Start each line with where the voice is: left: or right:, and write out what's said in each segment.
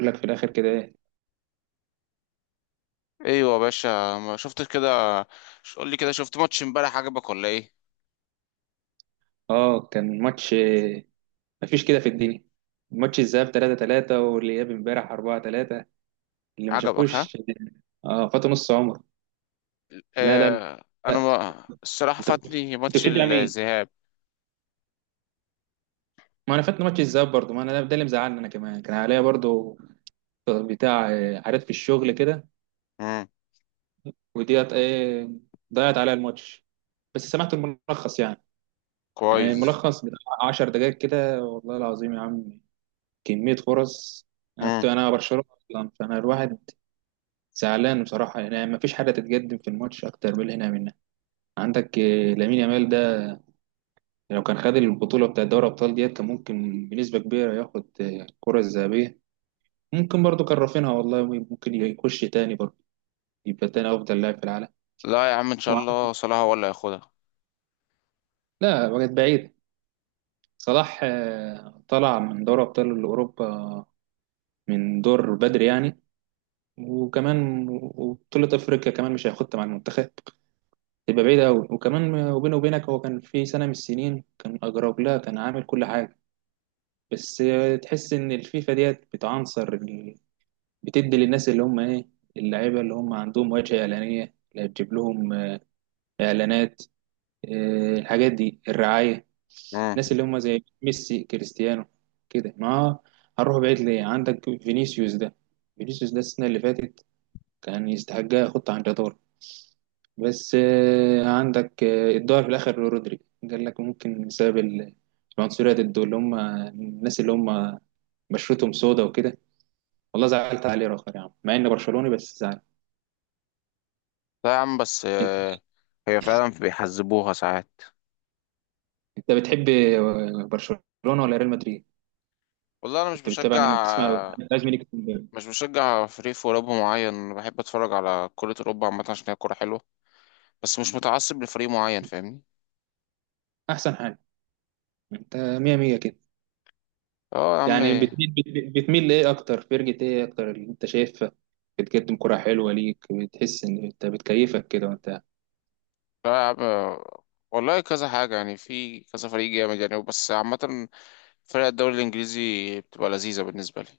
right: لك في الاخر كده ايه؟
left: ايوه يا باشا، ما شفتش كده. قول لي كده، شفت ماتش امبارح؟ عجبك ولا ايه؟
right: اه كان ماتش، مفيش كده في الدنيا. ماتش الذهاب 3-3 والاياب امبارح 4-3، اللي ما
left: عجبك ها؟
right: شافوش اه فاتوا نص عمر. لا لا لا.
left: آه، انا ما الصراحه
right: انت
left: فاتني
right: انت
left: ماتش
right: بتشجع مين؟
left: الذهاب.
right: ما انا فاتني ماتش الذهاب برضه، ما انا ده اللي مزعلني، انا كمان كان عليا برضه بتاع حاجات في الشغل كده.
left: امم
right: وديت ايه، ضيعت عليا الماتش. بس سمعت الملخص يعني. يعني
left: كويس.
right: الملخص بتاع 10 دقائق كده، والله العظيم يا عم، كمية فرص. انا كنت
left: امم
right: انا برشلونة اصلا، فانا الواحد زعلان بصراحة. يعني ما فيش حاجة تتقدم في الماتش أكتر من اللي هنا منها. عندك لامين يامال ده، لو كان خد البطولة بتاع دوري الأبطال ديت كان ممكن بنسبة كبيرة ياخد الكرة الذهبية. ممكن برضه كان رافينها والله، ممكن يخش تاني برضه، يبقى تاني أفضل لاعب في العالم.
left: لا يا عم، ان شاء
right: وع-
left: الله صلاح هو اللي هياخدها.
right: لا وقت بعيد. صلاح طلع من دوري أبطال أوروبا من دور بدري يعني. وكمان وبطولة أفريقيا كمان مش هياخدها مع المنتخب، تبقى بعيدة أوي. وكمان وبينه وبينك، هو كان في سنة من السنين كان أجرب لها، كان عامل كل حاجة، بس. تحس إن الفيفا ديت بتعنصر بتدي للناس اللي هم إيه، اللعيبة اللي هم عندهم واجهة إعلانية اللي هتجيب لهم إعلانات، الحاجات دي، الرعاية.
left: امم
right: الناس اللي هم زي ميسي، كريستيانو. كده، ما هنروح بعيد ليه، عندك فينيسيوس ده. فينيسيوس ده السنة اللي فاتت كان يستحق يحط عن جدار، بس. عندك الظهر في الاخر رودري، قال لك ممكن بسبب العنصريه ضده، اللي هم الناس اللي هم بشرتهم سودا وكده. والله زعلت عليه راخر يا عم، مع اني برشلوني بس زعلت.
left: لا يا عم بس
right: انت،
left: هي فعلا بيحذبوها ساعات.
right: بتحب برشلونه ولا ريال مدريد؟
left: والله انا مش
right: كنت بتتابع
left: بشجع،
right: مين، بتسمع لازم ليك؟
left: مش بشجع فريق في اوروبا معين. بحب اتفرج على كرة اوروبا عامه، عشان هي كوره حلوه. بس مش متعصب لفريق معين، فاهمني.
right: احسن حاجه، انت مية مية كده.
left: اه يا عم.
right: يعني بتميل، بتميل لايه اكتر؟ فرقة ايه اكتر اللي انت شايفها بتقدم كرة حلوة ليك، بتحس ان انت بتكيفك كده وانت؟
left: لا آه، والله كذا حاجة يعني، في كذا فريق جامد يعني، بس عامة فرق الدوري الإنجليزي بتبقى لذيذة بالنسبة لي.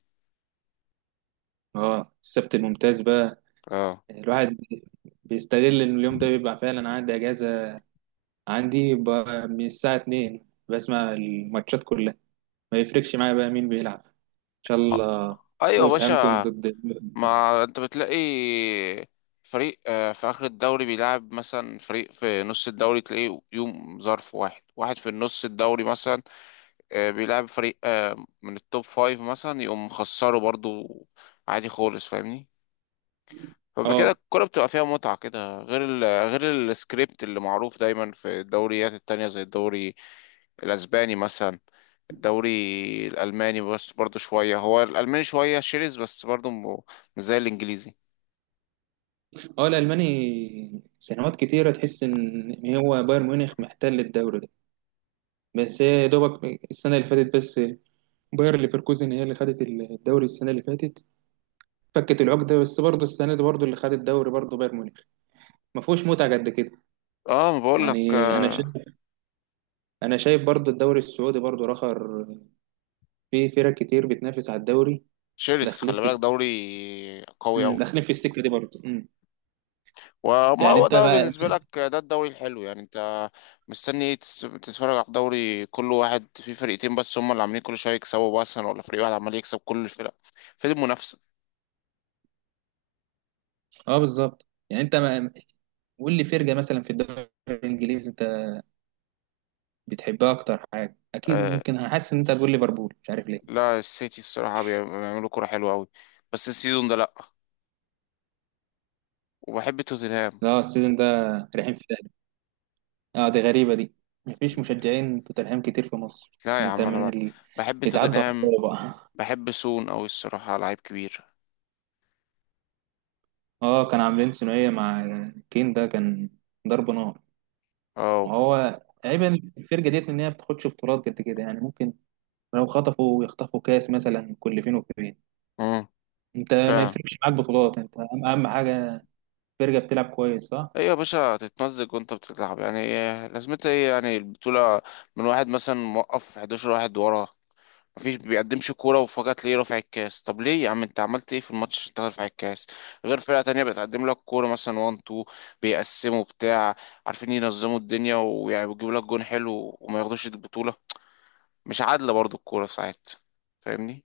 right: اه السبت الممتاز بقى،
left: اه.
right: الواحد بيستغل ان اليوم ده بيبقى فعلا عندي اجازة، عندي بقى من الساعة 2 بسمع الماتشات كلها، ما يفرقش معايا بقى مين بيلعب، ان شاء
left: آه،
right: الله.
left: أيوة يا
right: ساوثهامبتون
left: باشا،
right: ضد.
left: ما أنت بتلاقي فريق في آخر الدوري بيلعب مثلا، فريق في نص الدوري تلاقيه يوم ظرف واحد واحد في النص الدوري مثلا. بيلعب فريق من التوب فايف مثلا، يقوم خسره برضو عادي خالص، فاهمني. فبقى كده
right: اه
left: الكورة بتبقى فيها متعة كده، غير السكريبت اللي معروف دايما في الدوريات التانية زي الدوري الأسباني مثلا. الدوري الألماني بس برضه شوية، هو الألماني شوية شرس بس برضه مش زي الإنجليزي.
right: اه الالماني سنوات كتيره تحس ان هو بايرن ميونخ محتل الدوري ده، بس هي يا دوبك السنه اللي فاتت بس، باير ليفركوزن هي اللي خدت الدوري السنه اللي فاتت، فكت العقده. بس برضه السنه دي برضه اللي خد الدوري برضه بايرن ميونخ، ما فيهوش متعه قد كده
left: اه ما بقول لك
right: يعني. انا شايف انا شايف برضه الدوري السعودي برضه رخر، في فرق كتير بتنافس على الدوري،
left: شرس،
right: داخلين
left: خلي
right: في،
left: بالك دوري قوي أوي.
right: داخلين في السكه دي برضه. مم.
left: وما
right: يعني
left: هو
right: انت
left: ده
right: بقى،
left: بالنسبة لك ده الدوري الحلو يعني، انت مستني ايه؟ تتفرج على الدوري كل واحد فيه فرقتين بس هم اللي عاملين كل شوية يكسبوا مثلا، ولا فريق واحد عمال يكسب كل الفرق؟ فين المنافسة؟
right: اه بالظبط، يعني انت ما، قول لي فرقه مثلا في الدوري الانجليزي انت بتحبها اكتر حاجه، اكيد ممكن هحس ان انت هتقول ليفربول، مش عارف ليه.
left: لا، السيتي الصراحة بيعملوا كرة حلوة أوي، بس السيزون ده لأ. وبحب توتنهام.
right: لا السيزون ده رايحين في، اه دي غريبة دي، مفيش مشجعين توتنهام كتير في مصر،
left: لا يا
right: انت
left: عم،
right: من اللي
left: بحب
right: بيتعدى
left: توتنهام،
right: على بقى.
left: بحب سون أوي الصراحة، لعيب كبير.
right: اه كان عاملين ثنائية مع كين، ده كان ضرب نار.
left: أو
right: وهو عيب الفرقة ديت ان هي ما بتاخدش بطولات قد كده، يعني ممكن لو خطفوا يخطفوا كاس مثلا كل فين وفين.
left: مم.
right: انت ما
left: فعلا.
right: يفرقش معاك بطولات، انت اهم أهم حاجة فرقة بتلعب كويس، صح؟
left: إيه يا باشا، تتمزج وأنت بتلعب يعني، إيه لازمتها إيه يعني البطولة؟ من واحد مثلا، موقف 11 واحد ورا، مفيش بيقدمش كورة، وفجأة تلاقيه رافع الكاس. طب ليه يا عم؟ انت عملت ايه في الماتش عشان تاخد رافع الكاس؟ غير فرقة تانية بتقدم لك كورة مثلا، وان تو بيقسموا بتاع، عارفين ينظموا الدنيا ويعني بيجيبوا لك جون حلو وما ياخدوش البطولة. مش عادلة برضو الكورة في ساعات، فاهمني.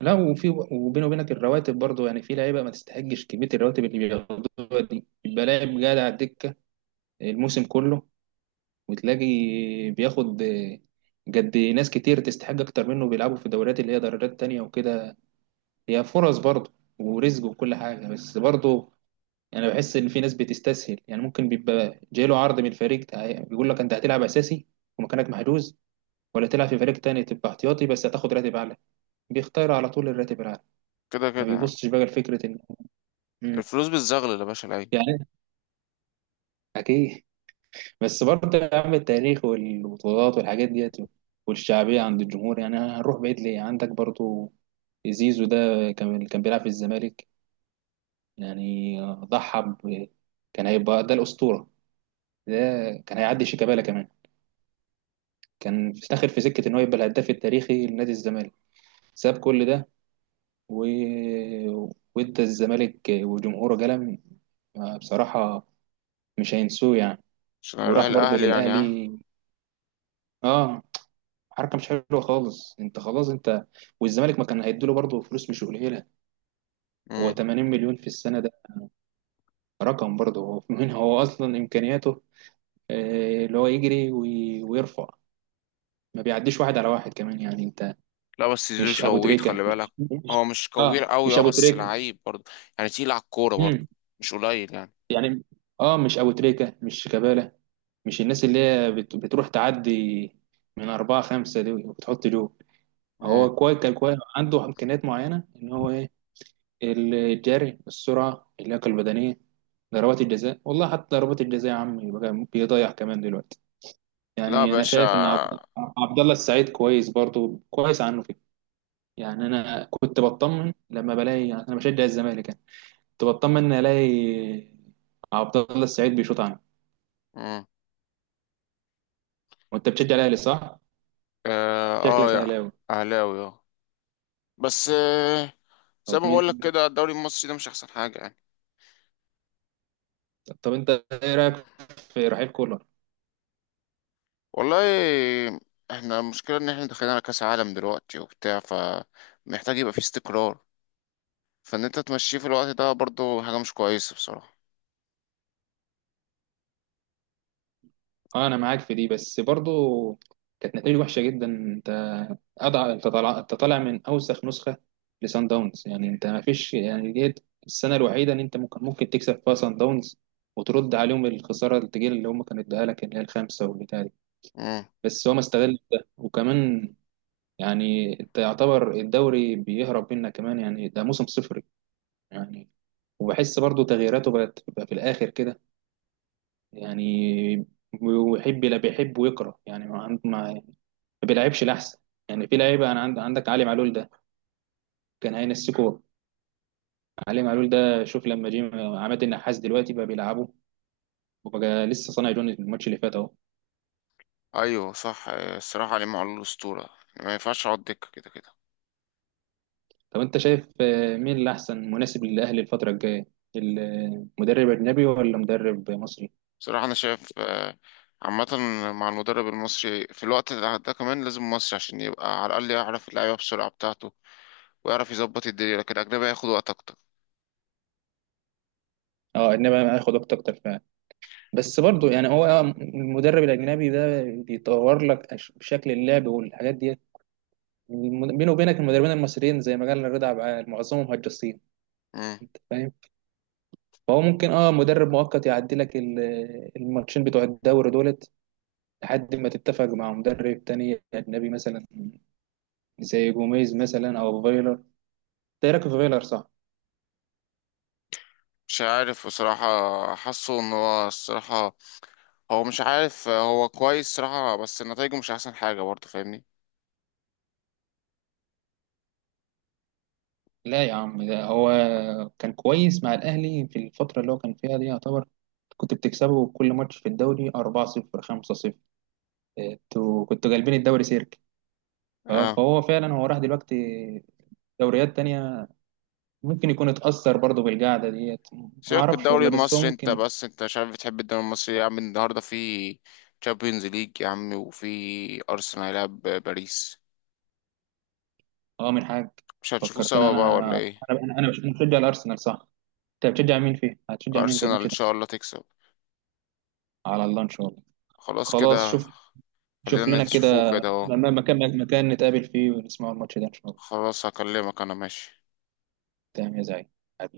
right: لا وفي وبيني وبينك الرواتب برضه، يعني في لعيبه ما تستحقش كميه الرواتب اللي بياخدوها دي، يبقى لاعب قاعد على الدكه الموسم كله، وتلاقي بياخد جد. ناس كتير تستحق أكتر منه بيلعبوا في دوريات اللي هي دوريات تانية وكده، هي فرص برضه ورزق وكل حاجة، بس برضه أنا بحس إن في ناس بتستسهل، يعني ممكن بيبقى جايله عرض من فريق، بيقول لك أنت هتلعب أساسي ومكانك محجوز، ولا تلعب في فريق تاني تبقى احتياطي بس هتاخد راتب أعلى، بيختار على طول الراتب الأعلى،
left: كده
right: ما
left: كده يعني.
right: بيبصش بقى لفكرة إن. مم.
left: الفلوس بتزغلل يا باشا العين.
right: يعني أكيد، بس برضه يا عم التاريخ والبطولات والحاجات ديت والشعبية عند الجمهور، يعني هنروح بعيد ليه، عندك برضه زيزو ده كان بيلعب في الزمالك، يعني ضحى كان هيبقى ده الأسطورة ده، كان هيعدي شيكابالا كمان، كان داخل في سكة إن هو يبقى الهداف التاريخي لنادي الزمالك، ساب كل ده و... وإدى الزمالك وجمهوره قلم بصراحة، مش هينسوه يعني.
left: عشان اروح
right: وراح برضه
left: الاهلي يعني ها.
right: للأهلي، اه، حركه مش حلوه خالص، انت خلاص انت، والزمالك ما كان هيديله برضه فلوس مش قليله، هو
left: مم.
right: 80 مليون في السنه ده، رقم برضه هو. من هو اصلا امكانياته اللي هو يجري ويرفع، ما بيعديش واحد على واحد كمان، يعني انت
left: لا بس زيزو
right: مش ابو
left: شويت خلي
right: تريكه،
left: بالك،
right: مش مش،
left: هو مش كوير
right: اه
left: قوي
right: مش
left: اه،
right: ابو
left: بس
right: تريكه.
left: لعيب برضو، يعني تقيل على الكورة برضو،
right: امم
left: مش قليل يعني.
right: يعني اه مش ابو تريكه، مش شيكابالا، مش الناس اللي هي بتروح تعدي من أربعة خمسة دي وبتحط جول.
left: مم.
right: هو كويس، كان كويس، عنده إمكانيات معينة إن هو إيه، الجري، السرعة، اللياقة البدنية، ضربات الجزاء، والله حتى ضربات الجزاء يا عم بقى بيضيع كمان دلوقتي.
left: لا يا
right: يعني انا
left: باشا.
right: شايف ان عبد الله السعيد كويس برضو، كويس عنه كده. يعني انا كنت بطمن لما بلاقي، يعني انا بشجع الزمالك يعني، كنت بطمن ان الاقي عبد الله السعيد بيشوط عنه.
left: مم.
right: وانت بتشجع الاهلي، صح؟
left: اه, آه
right: شكلك
left: يا
right: اهلاوي.
left: اهلاوي اه. بس آه، زي
right: طب
left: ما
right: مين،
left: بقول لك كده، الدوري المصري ده مش احسن حاجه يعني.
right: طب انت ايه رايك في رحيل كولر؟
left: والله احنا المشكله ان احنا داخلين على كاس عالم دلوقتي وبتاع، فمحتاج يبقى فيه استقرار. فان انت تمشيه في الوقت ده برضو حاجه مش كويسه بصراحه.
right: اه انا معاك في دي، بس برضو كانت نتيجة وحشة جدا، انت اضع، انت طالع من اوسخ نسخة لسان داونز، يعني انت ما فيش يعني ديت السنة الوحيدة ان انت ممكن، تكسب فيها سان داونز وترد عليهم الخسارة التجيل اللي هم كانوا اداها لك اللي هي الخامسة والبتاع دي،
left: امم
right: بس هو ما استغل ده وكمان. يعني انت يعتبر الدوري بيهرب منك كمان، يعني ده موسم صفري يعني. وبحس برضو تغييراته بقت بقى في الاخر كده يعني، ويحب، لا بيحب ويكره يعني، ما عنده، ما بيلعبش الاحسن. يعني في لعيبه انا عندك علي معلول ده، كان هينسكوه. علي معلول ده شوف لما جه عماد النحاس دلوقتي بقى بيلعبه، وبقى لسه صانع جون الماتش اللي فات اهو.
left: ايوه صح، الصراحه علي معلول الاسطوره ما ينفعش اقعد دكه كده كده.
right: طب انت شايف مين اللي احسن مناسب للاهلي الفتره الجايه؟ المدرب اجنبي ولا مدرب مصري؟
left: بصراحه انا شايف آه، عامة مع المدرب المصري في الوقت ده، ده كمان لازم مصري عشان يبقى على الأقل يعرف اللعيبة بسرعة بتاعته، ويعرف يظبط الدنيا. لكن الأجنبي هياخد وقت أكتر.
right: اه اجنبي هياخد وقت اكتر فعلا، بس برضه يعني هو المدرب الاجنبي ده بيطور لك شكل اللعب والحاجات ديت. بينه وبينك المدربين المصريين زي ما قال رضا عبد العال معظمهم هجاصين،
left: مم.
right: فاهم. فهو ممكن مدرب مؤقت يعدي لك الماتشين بتوع الدوري دولت، لحد ما تتفق مع مدرب تاني اجنبي مثلا، زي جوميز مثلا او فايلر. ده راكب فايلر، صح؟
left: مش عارف بصراحة، حاسه إن هو الصراحة هو مش عارف، هو كويس صراحة بس نتايجه مش أحسن حاجة برضه، فاهمني.
right: لا يا عم ده هو كان كويس مع الاهلي في الفتره اللي هو كان فيها دي يعتبر، كنت بتكسبه كل ماتش في الدوري 4-0، 5-0، انتوا كنتوا جالبين الدوري سيرك.
left: اه،
right: فهو فعلا هو راح دلوقتي دوريات تانية، ممكن يكون اتأثر برضه بالقعدة ديت، ما
left: سيبك من
right: أعرفش
left: الدوري
right: والله، بس هو
left: المصري انت،
right: ممكن
left: بس انت مش عارف بتحب الدوري المصري إيه يا عم! النهاردة في تشامبيونز ليج يا عم، وفي أرسنال هيلعب باريس.
right: اه من حاج.
left: مش هنشوفوه
right: فكرتني
left: سوا بقى
right: انا،
left: ولا ايه؟
right: أنا بشجع الارسنال، صح؟ انت بتشجع مين فيه، هتشجع مين في
left: أرسنال
right: الماتش
left: إن
right: ده؟
left: شاء الله تكسب.
right: على الله ان شاء الله.
left: خلاص
right: خلاص
left: كده،
right: شوف، شوف
left: خلينا
right: لنا كده،
left: نشوفوه كده اهو.
right: مكان نتقابل فيه ونسمع الماتش ده ان شاء الله.
left: خلاص هكلمك أنا ماشي.
right: تمام يا زعيم، حبيبي.